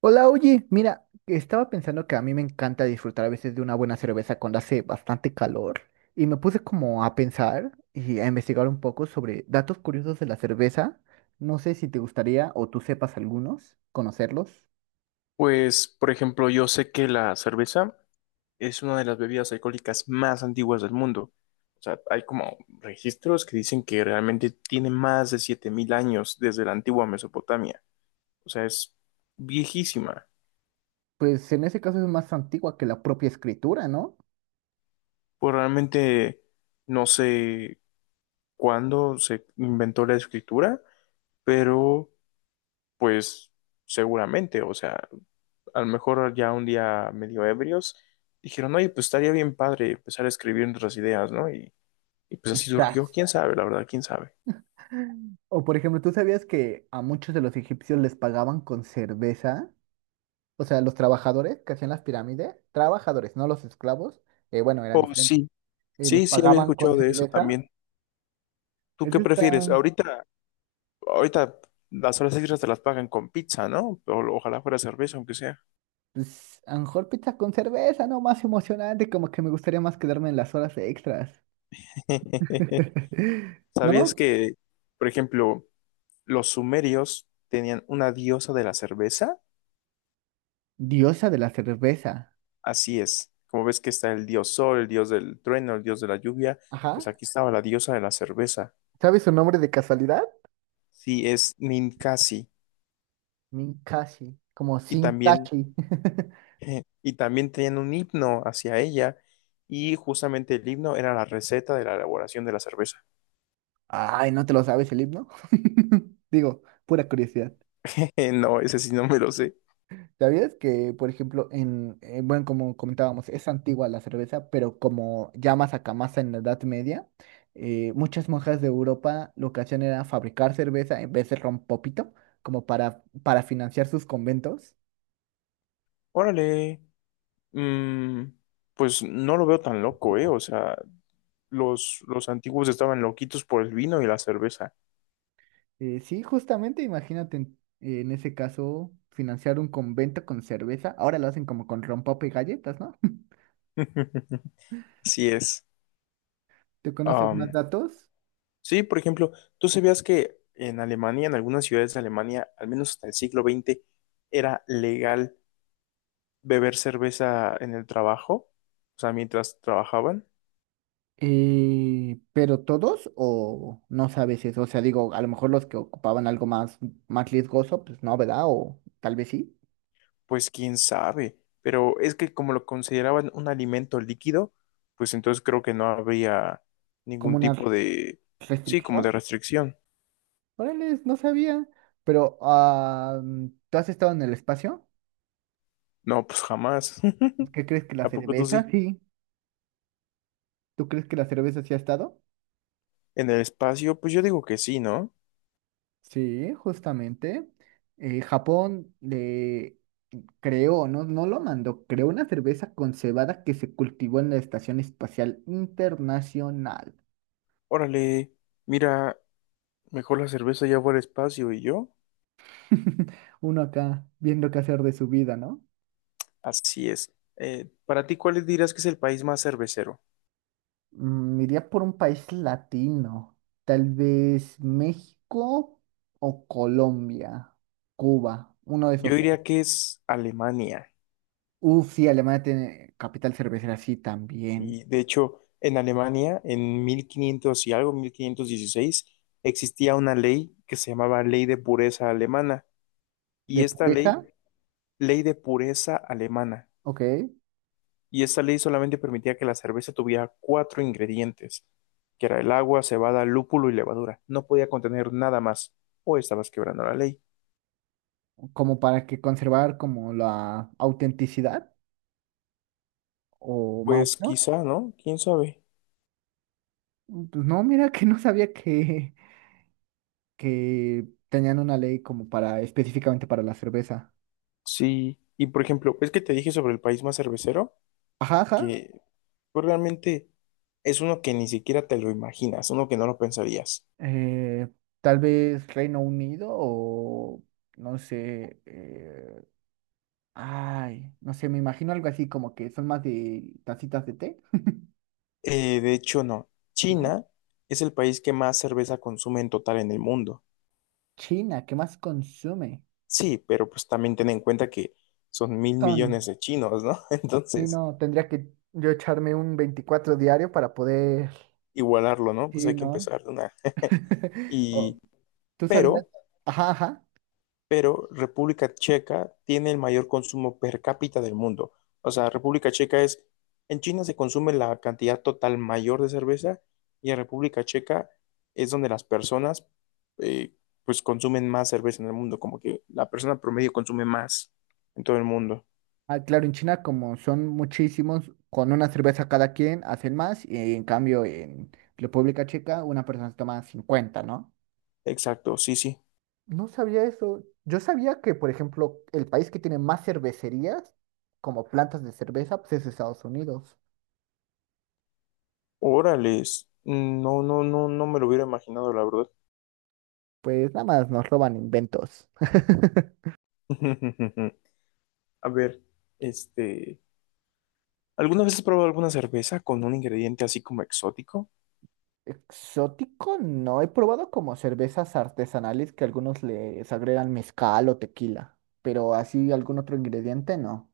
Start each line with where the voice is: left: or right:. right: Hola, oye, mira, estaba pensando que a mí me encanta disfrutar a veces de una buena cerveza cuando hace bastante calor y me puse como a pensar y a investigar un poco sobre datos curiosos de la cerveza. No sé si te gustaría o tú sepas algunos, conocerlos.
left: Pues, por ejemplo, yo sé que la cerveza es una de las bebidas alcohólicas más antiguas del mundo. O sea, hay como registros que dicen que realmente tiene más de 7000 años desde la antigua Mesopotamia. O sea, es viejísima.
right: Pues en ese caso es más antigua que la propia escritura, ¿no?
left: Pues realmente no sé cuándo se inventó la escritura, pero pues seguramente, o sea, a lo mejor ya un día medio ebrios dijeron, oye, pues estaría bien padre empezar a escribir nuestras ideas, ¿no? Y pues así
right: Quizás.
left: surgió, quién sabe, la verdad, quién sabe.
right: O por ejemplo, ¿tú sabías que a muchos de los egipcios les pagaban con cerveza? O sea, los trabajadores que hacían las pirámides, trabajadores, no los esclavos, bueno, eran
left: Oh,
right: diferentes.
left: sí,
right: Y les
left: sí, sí había
right: pagaban con
left: escuchado de eso
right: cerveza.
left: también. ¿Tú qué
right: Eso está,
left: prefieres? Ahorita, las horas extras te las pagan con pizza, ¿no? O, ojalá fuera cerveza, aunque sea.
right: pues, a lo mejor pizza con cerveza, ¿no? Más emocionante, como que me gustaría más quedarme en las horas extras.
left: ¿Sabías
right: ¿No?
left: que, por ejemplo, los sumerios tenían una diosa de la cerveza?
right: Diosa de la cerveza.
left: Así es. Como ves que está el dios sol, el dios del trueno, el dios de la lluvia,
right: Ajá.
left: pues aquí estaba la diosa de la cerveza.
right: ¿Sabes su nombre de casualidad?
left: Sí, es Ninkasi.
right: Minkashi, como
left: Y también
right: Sinkashi.
left: y también tenían un himno hacia ella. Y justamente el himno era la receta de la elaboración de la cerveza.
right: Ay, ¿no te lo sabes el himno? Digo, pura curiosidad.
left: No, ese sí no me lo sé.
right: ¿Sabías que, por ejemplo, bueno, como comentábamos, es antigua la cerveza, pero como ya más acá, más en la Edad Media, muchas monjas de Europa lo que hacían era fabricar cerveza en vez de ron popito, como para financiar sus conventos.
left: Órale. mm, pues no lo veo tan loco, ¿eh? O sea, los antiguos estaban loquitos por el vino y la cerveza.
right: Sí, justamente, imagínate en ese caso, financiar un convento con cerveza. Ahora lo hacen como con rompope y galletas, ¿no?
left: Así es.
right: ¿Te conoces más
left: Am,
right: datos?
left: sí, por ejemplo, tú sabías que en Alemania, en algunas ciudades de Alemania, al menos hasta el siglo XX, era legal beber cerveza en el trabajo, o sea, mientras trabajaban.
right: Pero todos o no sabes eso, o sea, digo, a lo mejor los que ocupaban algo más riesgoso, pues no, ¿verdad? O tal vez sí,
left: Pues quién sabe, pero es que como lo consideraban un alimento líquido, pues entonces creo que no habría
right: como
left: ningún tipo
right: una
left: de, sí, como de
right: restricción.
left: restricción.
right: Órale, no sabía, pero ah, ¿tú has estado en el espacio?
left: No, pues jamás.
right: ¿Qué crees que la
left: ¿A poco tú
right: cerveza?
left: sí?
right: Sí. ¿Tú crees que la cerveza sí ha estado?
left: En el espacio, pues yo digo que sí, ¿no?
right: Sí, justamente. Japón le creó, no, no lo mandó, creó una cerveza con cebada que se cultivó en la Estación Espacial Internacional.
left: Órale, mira, mejor la cerveza ya fue al espacio y yo.
right: Uno acá viendo qué hacer de su vida, ¿no?
left: Así es. Para ti, ¿cuál dirías que es el país más cervecero?
right: Iría por un país latino, tal vez México o Colombia, Cuba, uno de
left: Yo
right: esos tres.
left: diría que es Alemania.
right: Uf, sí, Alemania tiene capital cervecera, sí, también.
left: Y de hecho, en Alemania, en 1500 y algo, 1516, existía una ley que se llamaba Ley de Pureza Alemana. Y
right: De
left: esta ley,
right: pureza,
left: Ley de Pureza Alemana.
right: ok,
left: Y esta ley solamente permitía que la cerveza tuviera cuatro ingredientes, que era el agua, cebada, lúpulo y levadura. No podía contener nada más, o estabas quebrando la ley.
right: como para que conservar como la autenticidad o más o
left: Pues
right: menos.
left: quizá, ¿no? ¿Quién sabe?
right: Pues no, mira que no sabía que tenían una ley como para específicamente para la cerveza.
left: Sí. Y por ejemplo, es que te dije sobre el país más cervecero,
right: Ajá, ajá.
left: que Pues realmente es uno que ni siquiera te lo imaginas, uno que no lo pensarías.
right: eh, Tal vez Reino Unido o no sé, ay, no sé, me imagino algo así como que son más de tacitas de té,
left: De hecho, no.
right: ¿no?
left: China es el país que más cerveza consume en total en el mundo.
right: China, ¿qué más consume?
left: Sí, pero pues también ten en cuenta que son mil
right: Son,
left: millones de chinos, ¿no?
right: sí,
left: Entonces,
right: no, tendría que yo echarme un 24 diario para poder,
left: igualarlo, ¿no? Pues
right: sí,
left: hay que
right: ¿no?
left: empezar de una. Y,
right: Oh, ¿tú sabías?
left: pero
right: Ajá, ajá.
left: pero República Checa tiene el mayor consumo per cápita del mundo. O sea, República Checa es, en China se consume la cantidad total mayor de cerveza y en República Checa es donde las personas eh, pues consumen más cerveza en el mundo, como que la persona promedio consume más en todo el mundo.
right: Ah, claro, en China como son muchísimos, con una cerveza cada quien hacen más y en cambio en República Checa una persona se toma 50, ¿no?
left: Exacto, sí, sí.
right: No sabía eso. Yo sabía que, por ejemplo, el país que tiene más cervecerías como plantas de cerveza, pues es Estados Unidos.
left: Órales, no, no, no, no me lo hubiera imaginado, la verdad.
right: Pues nada más nos roban inventos.
left: A ver, este, ¿alguna vez has probado alguna cerveza con un ingrediente así como exótico?
right: Exótico, no. He probado como cervezas artesanales que algunos les agregan mezcal o tequila, pero así algún otro ingrediente no.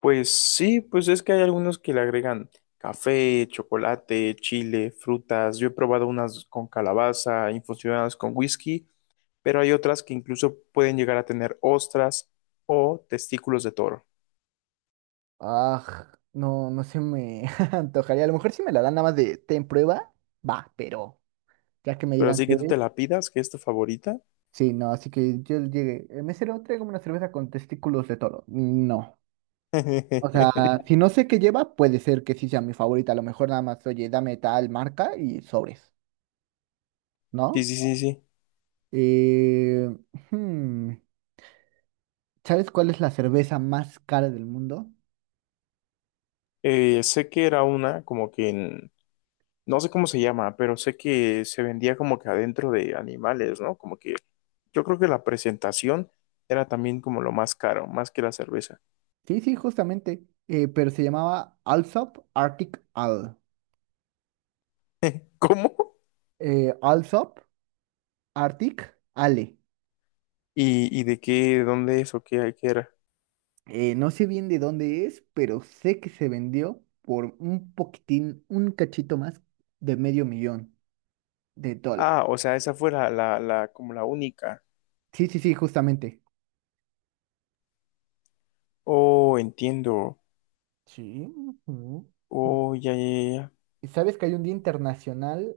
left: Pues sí, pues es que hay algunos que le agregan café, chocolate, chile, frutas. Yo he probado unas con calabaza, infusionadas con whisky, pero hay otras que incluso pueden llegar a tener ostras o testículos de toro.
right: Ah, no, no se me antojaría. A lo mejor si me la dan nada más de, ten prueba, va, pero ya que me
left: Pero
right: digan
left: así
right: qué
left: que tú te
right: es.
left: la pidas, que es tu favorita.
right: Sí, no, así que yo llegué. El mesero, traigo una cerveza con testículos de toro. No. O sea, si no sé qué lleva, puede ser que sí sea mi favorita. A lo mejor nada más, oye, dame tal marca y sobres,
left: Sí,
right: ¿no?
left: sí, sí, sí.
right: Eh, hmm, ¿Sabes cuál es la cerveza más cara del mundo?
left: Sé que era una como que en... No sé cómo se llama, pero sé que se vendía como que adentro de animales, ¿no? Como que yo creo que la presentación era también como lo más caro, más que la cerveza.
right: Sí, sí, justamente. Pero se llamaba Alsop Arctic Ale.
left: ¿Cómo?
right: Alsop Arctic Ale.
left: ¿Y de qué, dónde es o qué era?
right: No sé bien de dónde es, pero sé que se vendió por un poquitín, un cachito más de medio millón de dólares.
left: Ah, o sea, esa fue la, como la única.
right: Sí, sí, sí, justamente.
left: Oh, entiendo.
right: Sí. Ujú.
left: Oh, ya, ya, ya. Ya.
right: ¿Sabes que hay un Día Internacional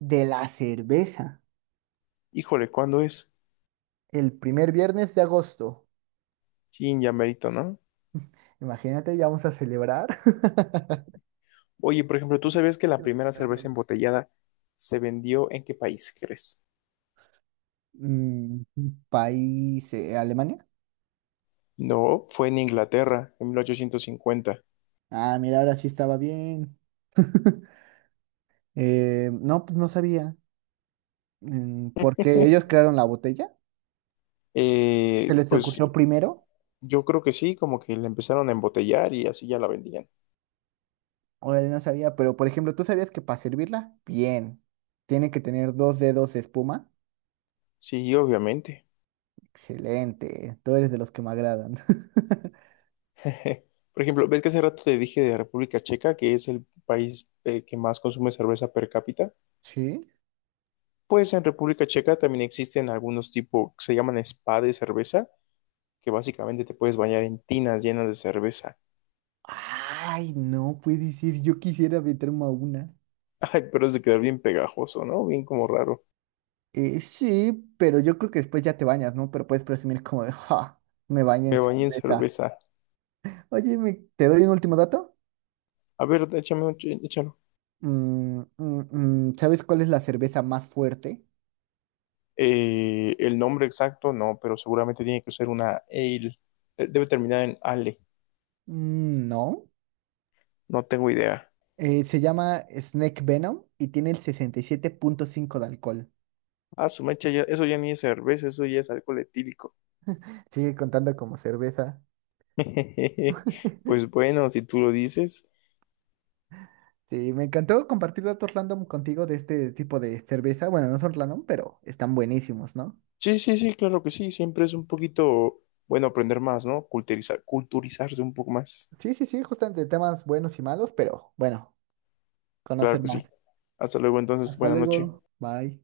right: de la Cerveza?
left: Híjole, ¿cuándo es?
right: El primer viernes de agosto.
left: Chin, ya merito, ¿no?
right: Imagínate, ya vamos a celebrar.
left: Oye, por ejemplo, ¿tú sabías que la primera cerveza embotellada se vendió en qué país crees?
right: Mm, País, Alemania.
left: No, fue en Inglaterra, en 1850.
right: Ah, mira, ahora sí estaba bien. No, pues no sabía. Porque ellos crearon la botella, se
left: Eh,
right: les
left: pues
right: ocurrió primero,
left: yo creo que sí, como que la empezaron a embotellar y así ya la vendían.
right: o él no sabía, pero por ejemplo, ¿tú sabías que para servirla bien tiene que tener dos dedos de espuma?
left: Sí, obviamente.
right: Excelente, tú eres de los que me agradan.
left: Por ejemplo, ¿ves que hace rato te dije de República Checa, que es el país que más consume cerveza per cápita?
right: ¿Sí?
left: Pues en República Checa también existen algunos tipos que se llaman spa de cerveza, que básicamente te puedes bañar en tinas llenas de cerveza.
right: Ay, no puede decir, yo quisiera meterme a una.
left: Ay, pero es de quedar bien pegajoso, ¿no? Bien como raro.
right: Sí, pero yo creo que después ya te bañas, ¿no? Pero puedes presumir como de, ja, me bañé
left: Me
right: en
left: bañé en
right: cerveza.
left: cerveza.
right: Oye, ¿te doy un último dato?
left: A ver, échame.
right: ¿Sabes cuál es la cerveza más fuerte?
left: El nombre exacto no, pero seguramente tiene que ser una ale. Debe terminar en ale.
right: Mm, no.
left: No tengo idea.
right: Se llama Snake Venom y tiene el 67,5 de alcohol.
left: Ah, su mecha, eso ya ni es cerveza, eso ya es alcohol etílico.
right: Sigue contando como cerveza.
left: Pues bueno, si tú lo dices.
right: Sí, me encantó compartir datos random contigo de este tipo de cerveza. Bueno, no son random, pero están buenísimos, ¿no?
left: Sí, sí, sí, claro que sí. Siempre es un poquito bueno aprender más, ¿no? Culturizar, culturizarse un poco más.
right: Sí, sí, sí, justamente temas buenos y malos, pero bueno,
left: Claro
right: conocer
left: que
right: más.
left: sí. Hasta luego, entonces,
right: Hasta
left: buena noche.
right: luego. Bye.